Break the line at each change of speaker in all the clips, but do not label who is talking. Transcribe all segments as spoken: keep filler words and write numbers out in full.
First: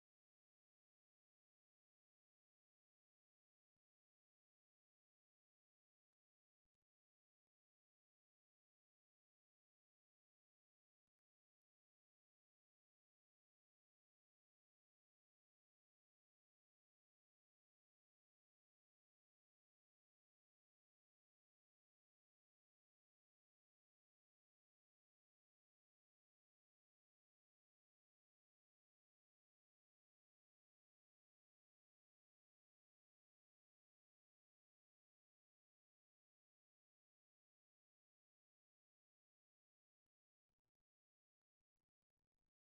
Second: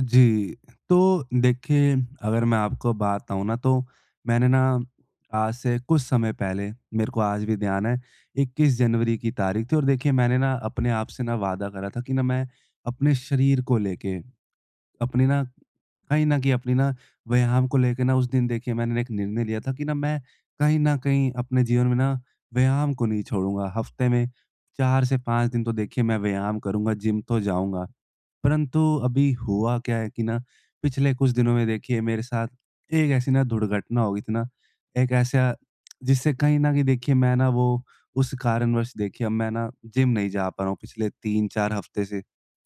जी। तो देखिए, अगर मैं आपको बताऊँ ना तो मैंने ना आज से कुछ समय पहले, मेरे को आज भी ध्यान है, इक्कीस जनवरी की तारीख़ थी। और देखिए मैंने ना अपने आप से ना वादा करा था कि ना मैं अपने शरीर को लेके, अपने ना, कहीं न कहीं अपनी ना व्यायाम को लेके ना, उस दिन देखिए मैंने एक निर्णय लिया था कि ना मैं कहीं न कहीं अपने जीवन में ना व्यायाम को नहीं छोड़ूँगा। हफ्ते में चार से पाँच दिन तो देखिए मैं व्यायाम करूँगा, जिम तो जाऊँगा। परंतु अभी हुआ क्या है कि ना पिछले कुछ दिनों में देखिए मेरे साथ एक ऐसी ना दुर्घटना हो गई थी ना, एक ऐसा जिससे कहीं न कहीं देखिए मैं ना वो, उस कारणवश देखिए अब मैं ना जिम नहीं जा पा रहा हूँ पिछले तीन चार हफ्ते से।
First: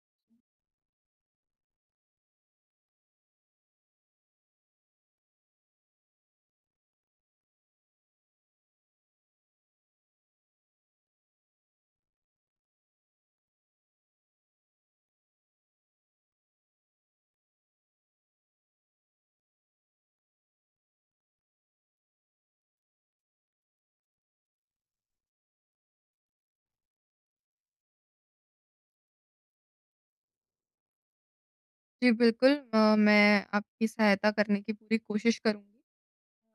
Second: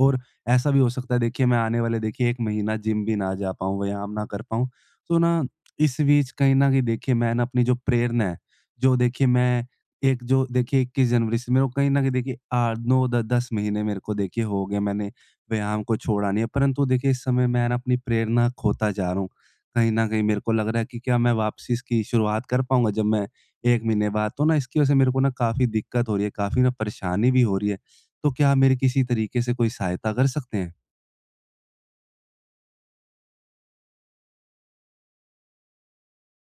और ऐसा भी हो सकता है देखिए, मैं आने वाले देखिए एक महीना जिम भी ना जा पाऊँ, व्यायाम ना कर पाऊँ। तो ना इस बीच कहीं न कहीं देखिए मैं ना अपनी जो प्रेरणा है, जो देखिए मैं एक जो देखिए इक्कीस जनवरी से मेरे को कहीं न कहीं देखिए आ नौ द दस महीने मेरे को देखिए हो गए, मैंने व्यायाम को छोड़ा नहीं है। परंतु देखिए इस समय मैं ना अपनी प्रेरणा खोता जा रहा हूँ। कहीं न कहीं मेरे को लग रहा है कि क्या मैं वापसी इसकी शुरुआत कर पाऊँगा जब मैं एक महीने बाद? तो ना इसकी वज़ह से मेरे को ना काफ़ी दिक्कत हो रही है, काफ़ी ना परेशानी भी हो रही है। तो क्या आप मेरी किसी तरीके से कोई सहायता कर सकते हैं?
जी, बिल्कुल अ, मैं आपकी सहायता करने की पूरी कोशिश करूँगी।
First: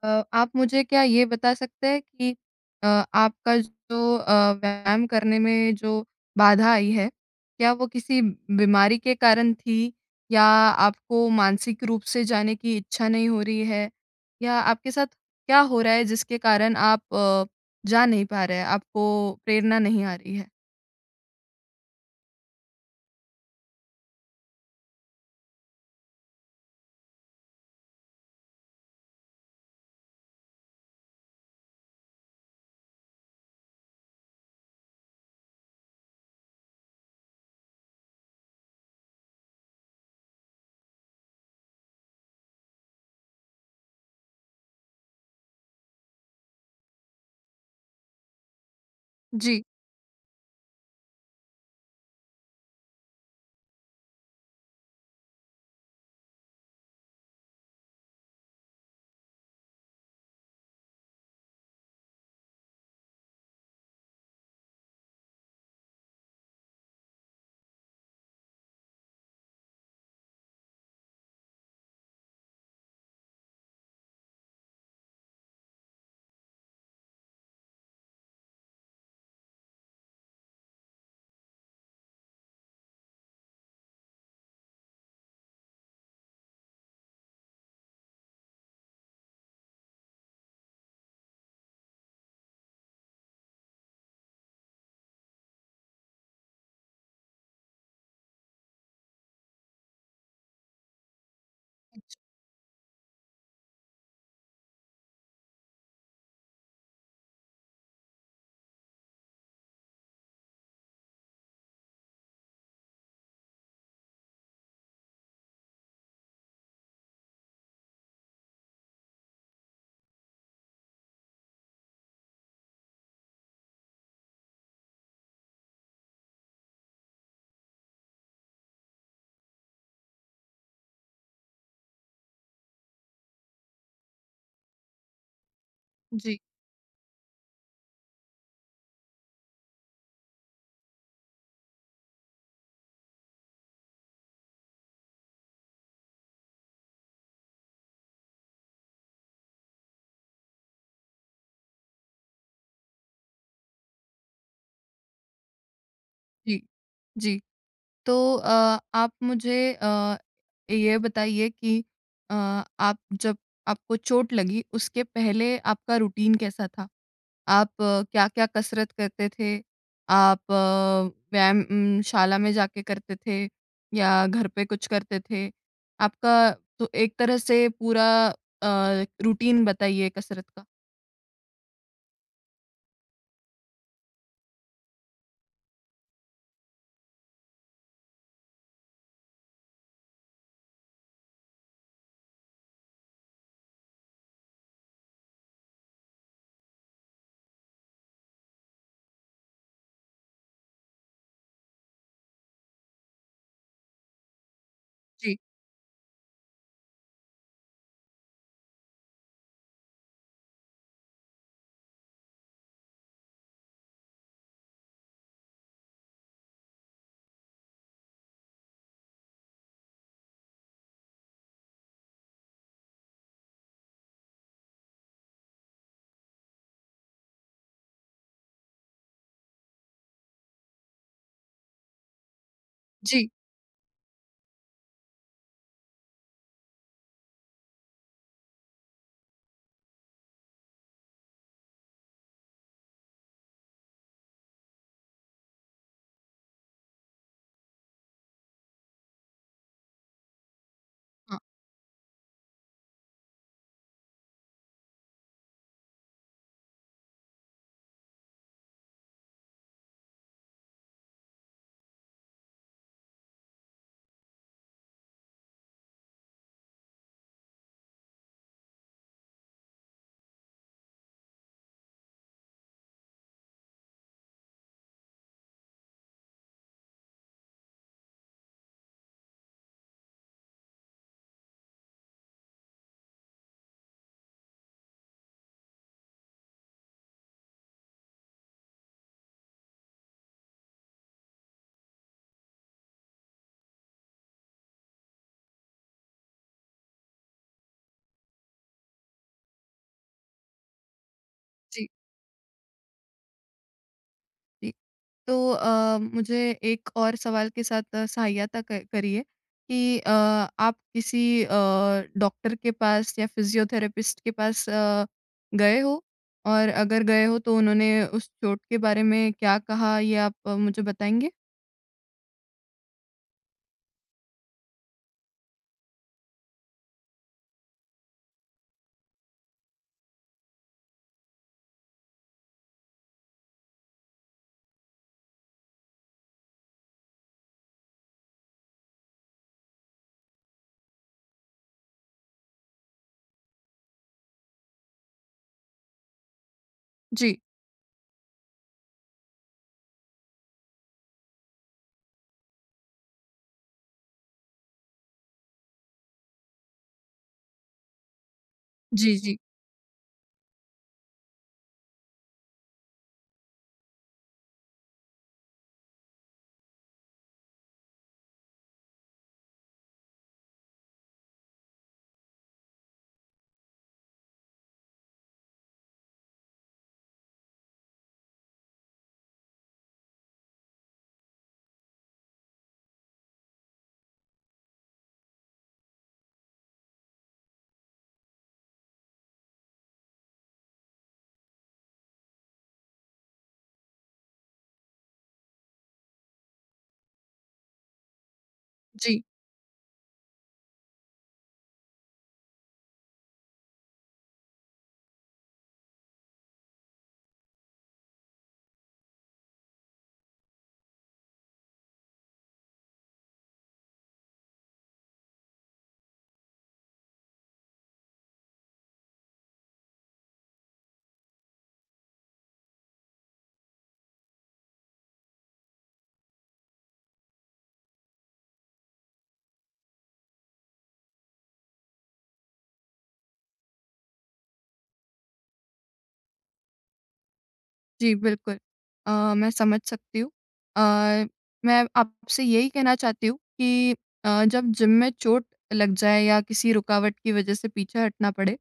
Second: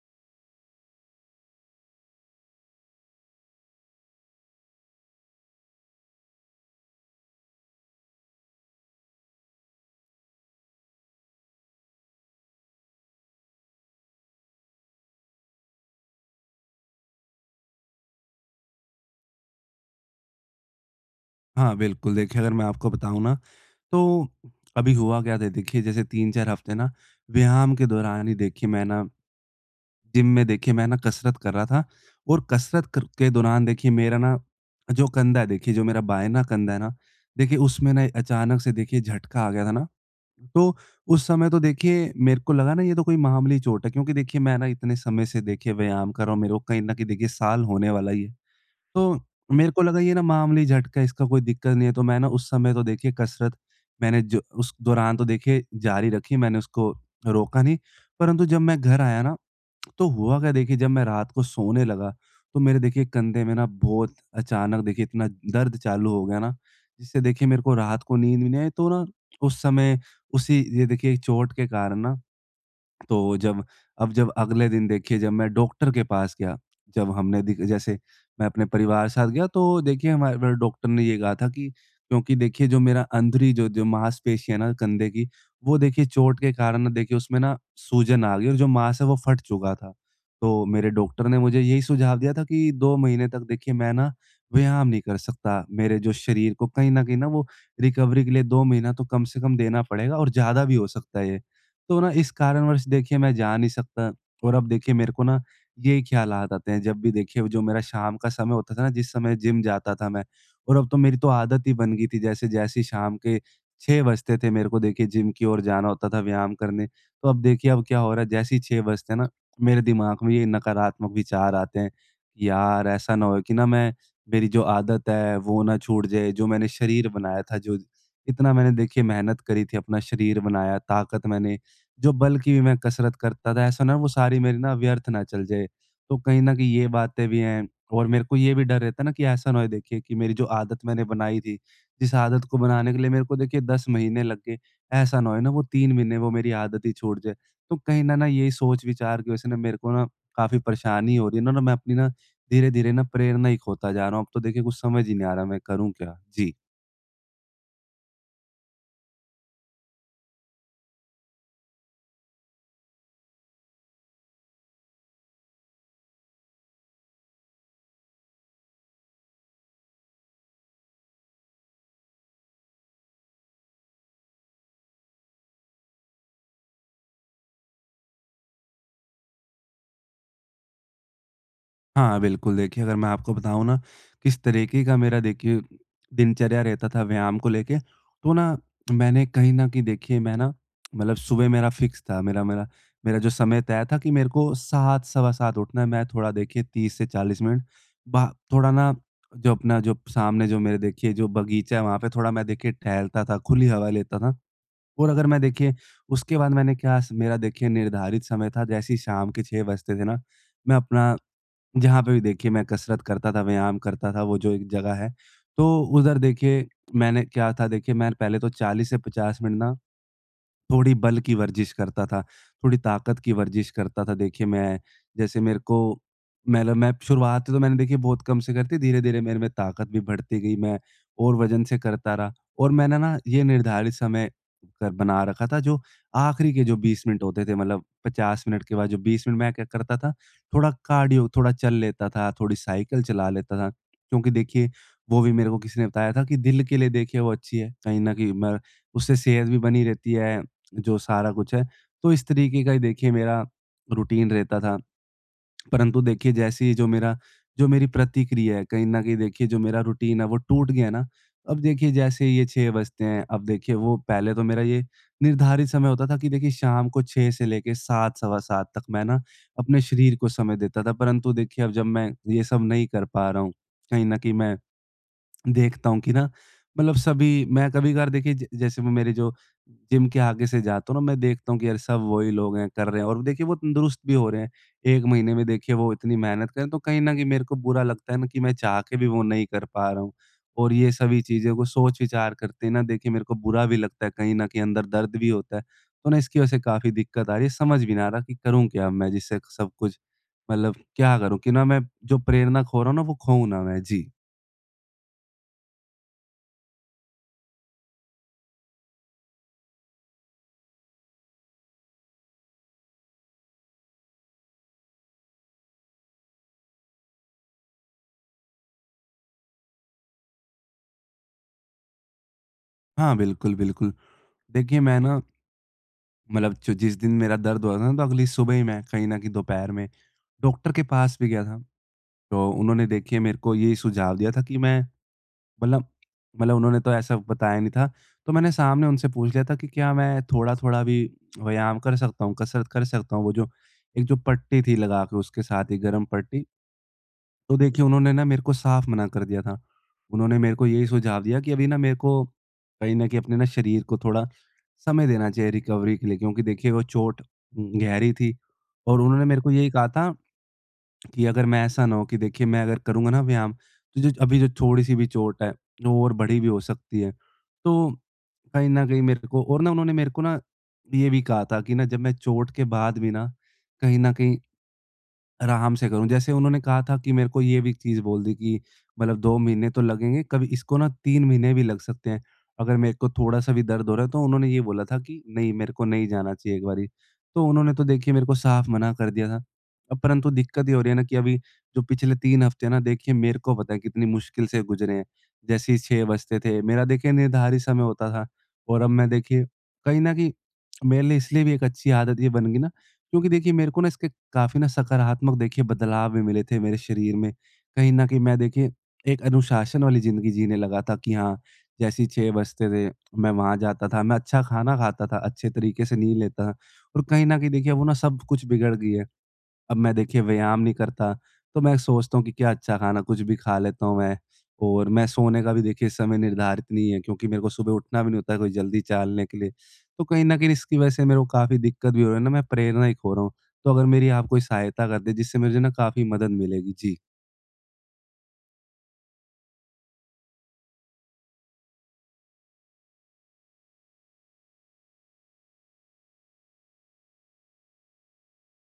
अ, आप मुझे क्या ये बता सकते हैं कि अ, आपका जो अ, व्यायाम करने में जो बाधा आई है, क्या वो किसी बीमारी के कारण थी? या आपको मानसिक रूप से जाने की इच्छा नहीं हो रही है? या आपके साथ क्या हो रहा है जिसके कारण आप अ, जा नहीं पा रहे हैं, आपको प्रेरणा नहीं आ रही है?
हाँ, बिल्कुल, देखिए अगर मैं आपको बताऊँ ना, तो अभी हुआ क्या था देखिए, जैसे तीन चार हफ्ते ना व्यायाम के दौरान ही देखिए मैं ना जिम में देखिए मैं ना कसरत कर रहा था, और कसरत कर के दौरान देखिए मेरा ना जो कंधा है देखिए जो मेरा बाएँ ना कंधा है ना, देखिए उसमें ना अचानक से देखिए झटका आ गया था ना। तो उस समय तो देखिए मेरे को लगा ना ये तो कोई मामूली चोट है, क्योंकि देखिए मैं ना इतने समय से देखिए व्यायाम कर रहा हूँ, मेरे को कहीं न कहीं देखिए साल होने वाला ही है। तो
जी,
मेरे को लगा ये ना मामूली झटका है, इसका कोई दिक्कत नहीं है, तो मैं ना उस समय तो देखिए कसरत, मैंने जो उस दौरान तो देखिए जारी रखी, मैंने उसको रोका नहीं। परंतु जब मैं घर आया ना, तो हुआ क्या देखिए, जब मैं रात को सोने लगा, तो मेरे देखिए कंधे में ना बहुत अचानक देखिए इतना दर्द चालू हो गया ना, जिससे देखिए मेरे को रात को नींद भी नहीं आई। तो ना उस समय, उसी ये देखिए चोट के कारण ना, तो जब, अब जब अगले दिन देखिए जब मैं डॉक्टर के पास गया, जब हमने दिक जैसे मैं अपने परिवार साथ गया, तो देखिए हमारे मेरे डॉक्टर ने ये कहा था कि क्योंकि देखिए जो मेरा अंदरूनी जो जो मांसपेशी है ना कंधे की, वो देखिए चोट के कारण ना देखिए उसमें ना सूजन आ गई, और जो मांस है वो फट चुका था। तो मेरे डॉक्टर ने मुझे यही सुझाव दिया था कि दो महीने तक देखिए मैं ना व्यायाम नहीं कर सकता। मेरे जो शरीर को कहीं न कहीं ना वो रिकवरी के लिए दो महीना तो कम से कम देना पड़ेगा, और ज़्यादा भी हो सकता है ये। तो ना इस कारणवश देखिए मैं जा नहीं सकता। और अब देखिए मेरे को ना ये ख़्यालात आते हैं जब भी देखिए जो मेरा शाम का समय होता था ना, जिस समय जिम जाता था मैं। और अब तो मेरी तो आदत ही बन गई थी, जैसे जैसे ही शाम के छह बजते थे मेरे को देखिए जिम की ओर जाना होता था व्यायाम करने। तो अब देखिए अब क्या हो रहा है, जैसे ही छह बजते हैं ना, मेरे दिमाग में ये नकारात्मक विचार आते हैं कि यार ऐसा ना हो कि ना मैं, मेरी जो आदत है वो ना छूट जाए, जो मैंने शरीर बनाया था, जो इतना मैंने देखिए मेहनत करी थी, अपना शरीर बनाया, ताकत मैंने जो बल की भी मैं कसरत करता था, ऐसा ना वो सारी मेरी ना व्यर्थ ना चल जाए। तो
जी,
कहीं न कहीं ये बातें भी हैं, और मेरे को ये भी डर रहता है ना कि ऐसा ना हो देखिए कि मेरी जो आदत मैंने बनाई थी, जिस आदत को बनाने के लिए मेरे को देखिए दस महीने लग गए, ऐसा ना होए ना वो तीन महीने वो मेरी आदत ही छूट जाए। तो कहीं न ना यही सोच-विचार की वजह से ना मेरे को ना काफ़ी परेशानी हो रही है ना, ना मैं अपनी ना धीरे-धीरे ना प्रेरणा ही खोता जा रहा हूँ। अब तो देखिए कुछ समझ ही नहीं आ रहा, मैं करूँ क्या? जी।
जी, जी। तो अ, आप मुझे अ, ये बताइए कि अ, आप जब आपको चोट लगी उसके पहले आपका रूटीन कैसा था? आप क्या-क्या कसरत करते थे? आप अ, व्यायाम उम, शाला में जाके करते थे या घर पे कुछ करते थे? आपका तो एक तरह से पूरा अ, रूटीन बताइए कसरत का।
हाँ, बिल्कुल। देखिए, अगर मैं आपको बताऊँ ना, किस तरीके का मेरा देखिए दिनचर्या रहता था व्यायाम को लेके, तो ना मैंने कहीं न कहीं देखिए मैं ना, मतलब सुबह मेरा फ़िक्स था, मेरा मेरा मेरा जो समय तय था कि मेरे को सात सवा सात उठना है। मैं थोड़ा देखिए तीस से चालीस मिनट बा थोड़ा ना, जो अपना जो सामने जो मेरे देखिए जो बगीचा है, वहाँ पे थोड़ा मैं देखिए टहलता था, खुली हवा लेता था। और अगर
जी,
मैं देखिए उसके बाद मैंने क्या स मेरा देखिए निर्धारित समय था, जैसे ही शाम के छह बजते थे ना, मैं अपना जहाँ पे भी देखिए मैं कसरत करता था, व्यायाम करता था, वो जो एक जगह है, तो उधर देखिए मैंने क्या था देखिए मैं पहले तो चालीस से पचास मिनट ना थोड़ी बल की वर्जिश करता था, थोड़ी ताकत की वर्जिश करता था। देखिए मैं, जैसे मेरे को, मतलब मैं शुरुआत तो मैंने देखिए बहुत कम से करती, धीरे-धीरे मेरे में ताकत भी बढ़ती गई, मैं और वज़न से करता रहा, और मैंने ना
जी,
ये निर्धारित समय कर बना रखा था जो आखिरी के जो बीस मिनट होते थे, मतलब पचास मिनट के बाद जो बीस मिनट मैं क्या करता था, थोड़ा कार्डियो, थोड़ा चल लेता था, थोड़ी साइकिल चला लेता था। क्योंकि देखिए वो भी मेरे को किसी ने बताया था कि दिल के लिए देखिए वो अच्छी है, कहीं न कहीं मैं, उससे सेहत भी बनी रहती है। जो सारा
हाँ।
कुछ है। तो इस तरीके का ही देखिए मेरा रूटीन रहता था। परंतु देखिए जैसे ही जो मेरा, जो मेरी प्रतिक्रिया है, कहीं न कहीं देखिए जो मेरा रूटीन है वो टूट गया ना, अब देखिए जैसे ये छह बजते हैं, अब देखिए वो पहले तो मेरा ये निर्धारित समय होता था कि देखिए शाम को छह से लेके सात सवा सात तक मैं ना अपने शरीर को समय देता था। परंतु देखिए अब जब मैं ये सब नहीं कर पा रहा हूँ, कहीं न कहीं मैं देखता हूँ कि ना, मतलब सभी मैं कभी-कभार देखिए ज जैसे वो मेरे जो जिम के आगे से जाता हूँ ना, मैं देखता हूँ कि यार सब वही लोग हैं, कर रहे हैं और देखिए वो तंदुरुस्त भी हो रहे हैं। एक महीने में देखिए वो इतनी मेहनत करें तो कहीं न कहीं मेरे को बुरा लगता है ना कि मैं चाह के भी वो नहीं कर पा रहा हूँ। और ये सभी चीज़ों को सोच-विचार करते ना देखिए मेरे को बुरा भी लगता है, कहीं न कहीं अंदर दर्द भी होता है। तो ना इसकी वजह से काफ़ी दिक्कत आ रही है, समझ भी ना आ रहा कि करूँ क्या मैं जिससे सब कुछ, मतलब क्या करूँ कि ना मैं
जी।
जो प्रेरणा खो रहा हूँ ना वो खोऊँ ना मैं। जी।
जी। तो अ, मुझे एक और सवाल के साथ अ, सहायता क- करिए कि अ, आप किसी अ, डॉक्टर के पास या फिजियोथेरेपिस्ट के पास अ, गए हो और अगर गए हो तो उन्होंने उस चोट के बारे में क्या कहा ये आप अ, मुझे बताएंगे?
हाँ, बिल्कुल, बिल्कुल। देखिए, मैं ना, मतलब जो जिस दिन मेरा दर्द हुआ था ना, तो अगली सुबह ही मैं, कहीं न कहीं दोपहर में डॉक्टर के पास भी गया था। तो उन्होंने देखिए मेरे को ये सुझाव दिया था कि मैं, मतलब, मतलब उन्होंने तो ऐसा बताया नहीं था। तो मैंने सामने उनसे पूछ लिया था कि क्या मैं थोड़ा-थोड़ा भी व्यायाम कर सकता हूँ, कसरत कर सकता हूँ? वो जो एक जो पट्टी थी लगा के, उसके साथ ही गरम पट्टी,
जी,
तो देखिए उन्होंने ना मेरे को साफ मना कर दिया था। उन्होंने मेरे को यही सुझाव दिया कि अभी ना मेरे को कहीं न कहीं अपने ना शरीर को थोड़ा समय देना चाहिए रिकवरी के लिए, क्योंकि देखिए वो चोट गहरी थी, और
जी,
उन्होंने
जी,
मेरे को यही कहा था कि अगर मैं, ऐसा ना हो कि देखिए मैं अगर करूँगा ना व्यायाम, तो जो अभी जो थोड़ी-सी भी चोट है वो और बड़ी भी हो सकती है। तो कहीं न कहीं मेरे को और ना उन्होंने मेरे को ना ये भी कहा था कि ना जब मैं चोट के बाद भी ना कहीं न कहीं आराम से करूँ। जैसे उन्होंने कहा था कि मेरे को ये भी चीज़ बोल दी कि, मतलब दो महीने तो लगेंगे, कभी इसको ना तीन महीने भी लग सकते हैं। अगर मेरे को थोड़ा-सा भी दर्द हो रहा है तो उन्होंने ये बोला था कि नहीं, मेरे को नहीं जाना चाहिए एक बारी। तो उन्होंने तो देखिए मेरे को साफ़ मना कर दिया था। अब परंतु दिक्कत ये हो रही है ना कि अभी जो पिछले तीन हफ़्ते हैं ना देखिए मेरे को पता है कितनी मुश्किल से गुज़रे हैं। जैसे ही छह बजते थे, मेरा देखिए निर्धारित समय होता था, और अब मैं
जी,
देखिए कहीं न कहीं मेरे लिए इसलिए भी एक अच्छी आदत ये बन गई ना, क्योंकि देखिए मेरे को ना इसके काफ़ी ना सकारात्मक देखिए बदलाव भी मिले थे मेरे शरीर में। कहीं न कहीं मैं देखिए एक अनुशासन वाली ज़िंदगी जीने लगा था कि हाँ, जैसे ही छह बजते थे मैं वहाँ जाता था, मैं अच्छा खाना खाता था, अच्छे तरीके से नींद लेता था, और कहीं न कहीं देखिए वो ना सब कुछ बिगड़ गई है। अब मैं देखिए व्यायाम नहीं करता, तो मैं सोचता हूँ कि क्या अच्छा खाना, कुछ भी खा लेता हूँ मैं, और मैं सोने का भी देखिए समय निर्धारित नहीं है क्योंकि मेरे को सुबह उठना भी नहीं होता है कोई जल्दी चलने के लिए। तो कहीं न कहीं इसकी वज़ह से मेरे को काफ़ी दिक्कत भी हो रही है ना, मैं प्रेरणा ही खो रहा हूँ। तो अगर मेरी आप कोई सहायता कर दें, जिससे मुझे ना काफ़ी मदद मिलेगी। जी।
जी, बिल्कुल। अ, मैं समझ सकती हूँ। अ, मैं आपसे यही कहना चाहती हूँ कि अ, जब जिम में चोट लग जाए या किसी रुकावट की वजह से पीछे हटना पड़े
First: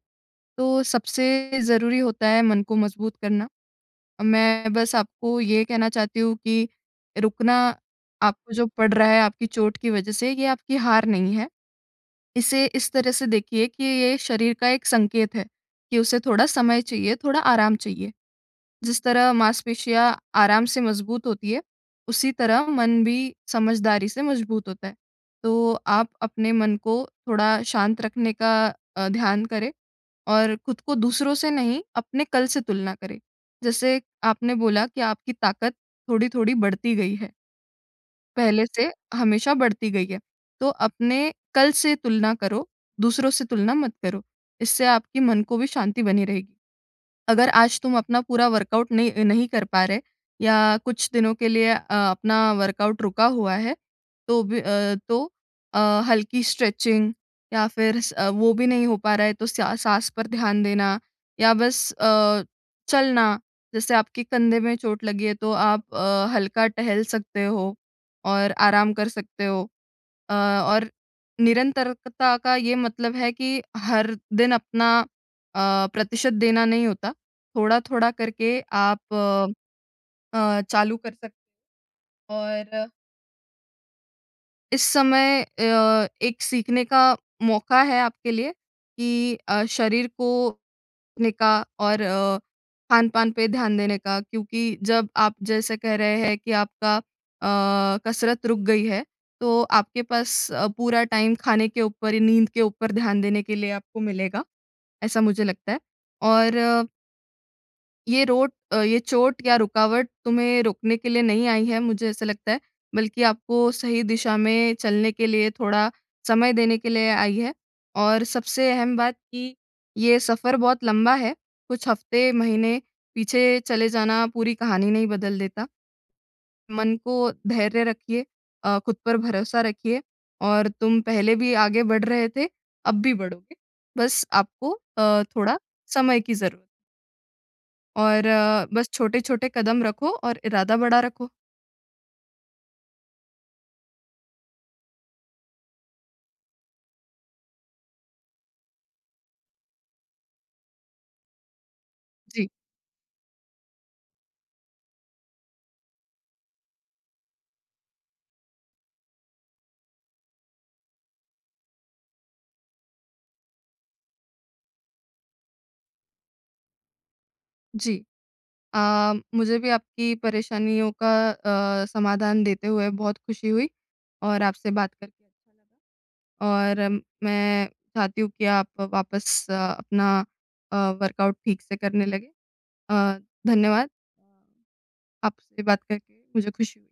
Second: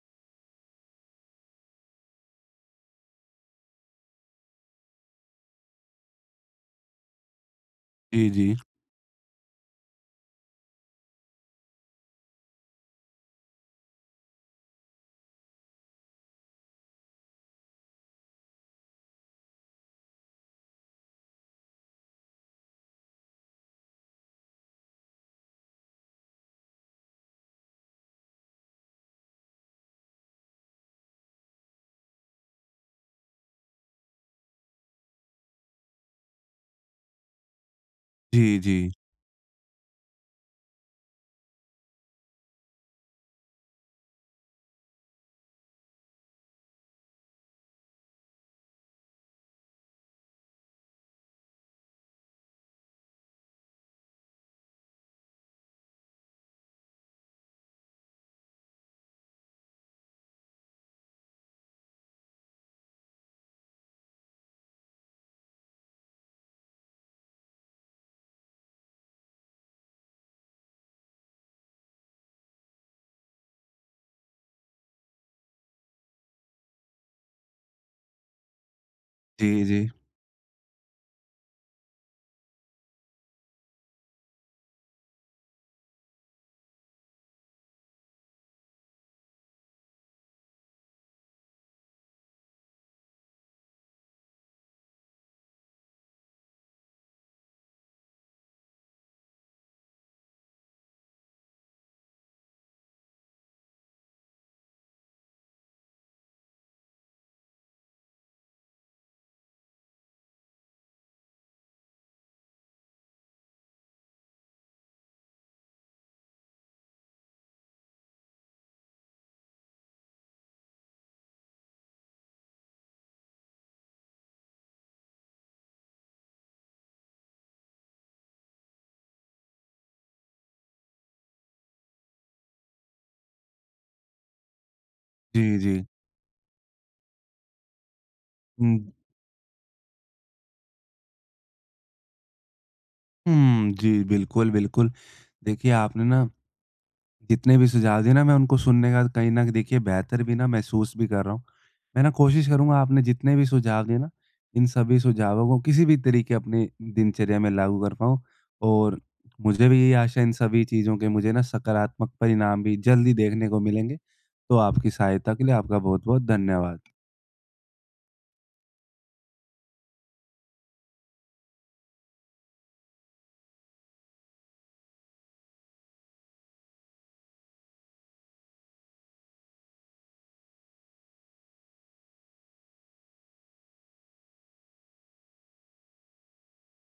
तो सबसे ज़रूरी होता है मन को मजबूत करना। मैं बस आपको ये कहना चाहती हूँ कि रुकना
जी,
आपको
जी।
जो पड़ रहा है आपकी चोट की वज़ह से, ये आपकी हार नहीं है। इसे इस तरह से देखिए कि ये शरीर का एक संकेत है कि उसे थोड़ा समय चाहिए, थोड़ा आराम चाहिए। जिस तरह मांसपेशियाँ आराम से मजबूत होती है, उसी तरह मन भी समझदारी से मजबूत होता है। तो आप अपने मन को थोड़ा शांत रखने का अ, ध्यान करें और खुद को दूसरों से नहीं, अपने कल से तुलना करें। जैसे आपने बोला कि आपकी ताकत थोड़ी-थोड़ी बढ़ती गई है।
जी,
पहले
जी।
से हमेशा बढ़ती गई है। तो अपने कल से तुलना करो, दूसरों से तुलना मत करो। इससे आपके मन को भी शांति बनी रहेगी। अगर आज तुम अपना पूरा वर्कआउट नहीं नहीं कर पा रहे या कुछ दिनों के लिए अ, अपना वर्कआउट रुका हुआ है, तो भी अ, तो अ, हल्की स्ट्रेचिंग या फिर स अ, वो भी नहीं हो पा रहा है, तो स्या साँस पर ध्यान देना या बस अ, चलना। जैसे आपके कंधे में चोट लगी है, तो आप अ, हल्का टहल सकते हो। और आराम कर सकते हो। अ, और निरंतरता का ये मतलब है कि हर दिन अपना अ, प्रतिशत देना नहीं होता। थोड़ा-थोड़ा करके आप
जी,
अ,
जी।
अ, चालू कर सक और इस समय अ, एक सीखने का मौका है आपके लिए कि अ, शरीर को ने का और अ, खान-पान पे ध्यान देने का क्योंकि जब आप जैसे कह रहे हैं कि आपका अ, कसरत रुक गई है, तो आपके पास अ, पूरा टाइम खाने के ऊपर, नींद के ऊपर ध्यान देने के लिए आपको मिलेगा, ऐसा मुझे लगता है और ये रोट अ, ये चोट या रुकावट तुम्हें रोकने के लिए नहीं आई है, मुझे ऐसा लगता है, बल्कि आपको सही दिशा में चलने के लिए थोड़ा समय देने के लिए आई है। और सबसे अहम बात कि ये सफ़र बहुत लंबा है, कुछ हफ़्ते, महीने पीछे चले जाना पूरी कहानी नहीं बदल देता। मन को धैर्य रखिए अ, खुद पर भरोसा रखिए और तुम पहले भी आगे बढ़ रहे थे, अब भी बढ़ोगे। बस आपको अ,
जी,
थोड़ा
जी।
समय की ज़रूरत और अ, बस
हुँ।
छोटे-छोटे कदम रखो और इरादा बड़ा रखो।
हुँ, जी, बिल्कुल, बिल्कुल। देखिए आपने ना जितने भी सुझाव दिए ना, मैं उनको सुनने का कहीं न देखिए बेहतर भी ना महसूस भी कर रहा हूँ। मैं ना कोशिश
जी,
करूँगा, आपने जितने भी सुझाव दिए ना, इन सभी सुझावों को किसी भी तरीके अपनी दिनचर्या में लागू कर पाऊँ, और मुझे भी यही आशा है इन सभी चीज़ों के मुझे ना सकारात्मक परिणाम भी जल्द ही देखने को मिलेंगे। तो आपकी सहायता के लिए आपका बहुत-बहुत धन्यवाद।
जी। अ, मुझे भी आपकी परेशानियों का अ, समाधान देते हुए बहुत खुशी हुई और आपसे बात करके अच्छा लगा। और अम, मैं चाहती हूँ कि आप वापस अ, अपना अ, वर्कआउट ठीक से करने लगें। अ, धन्यवाद। आपसे बात करके मुझे खुशी हुई।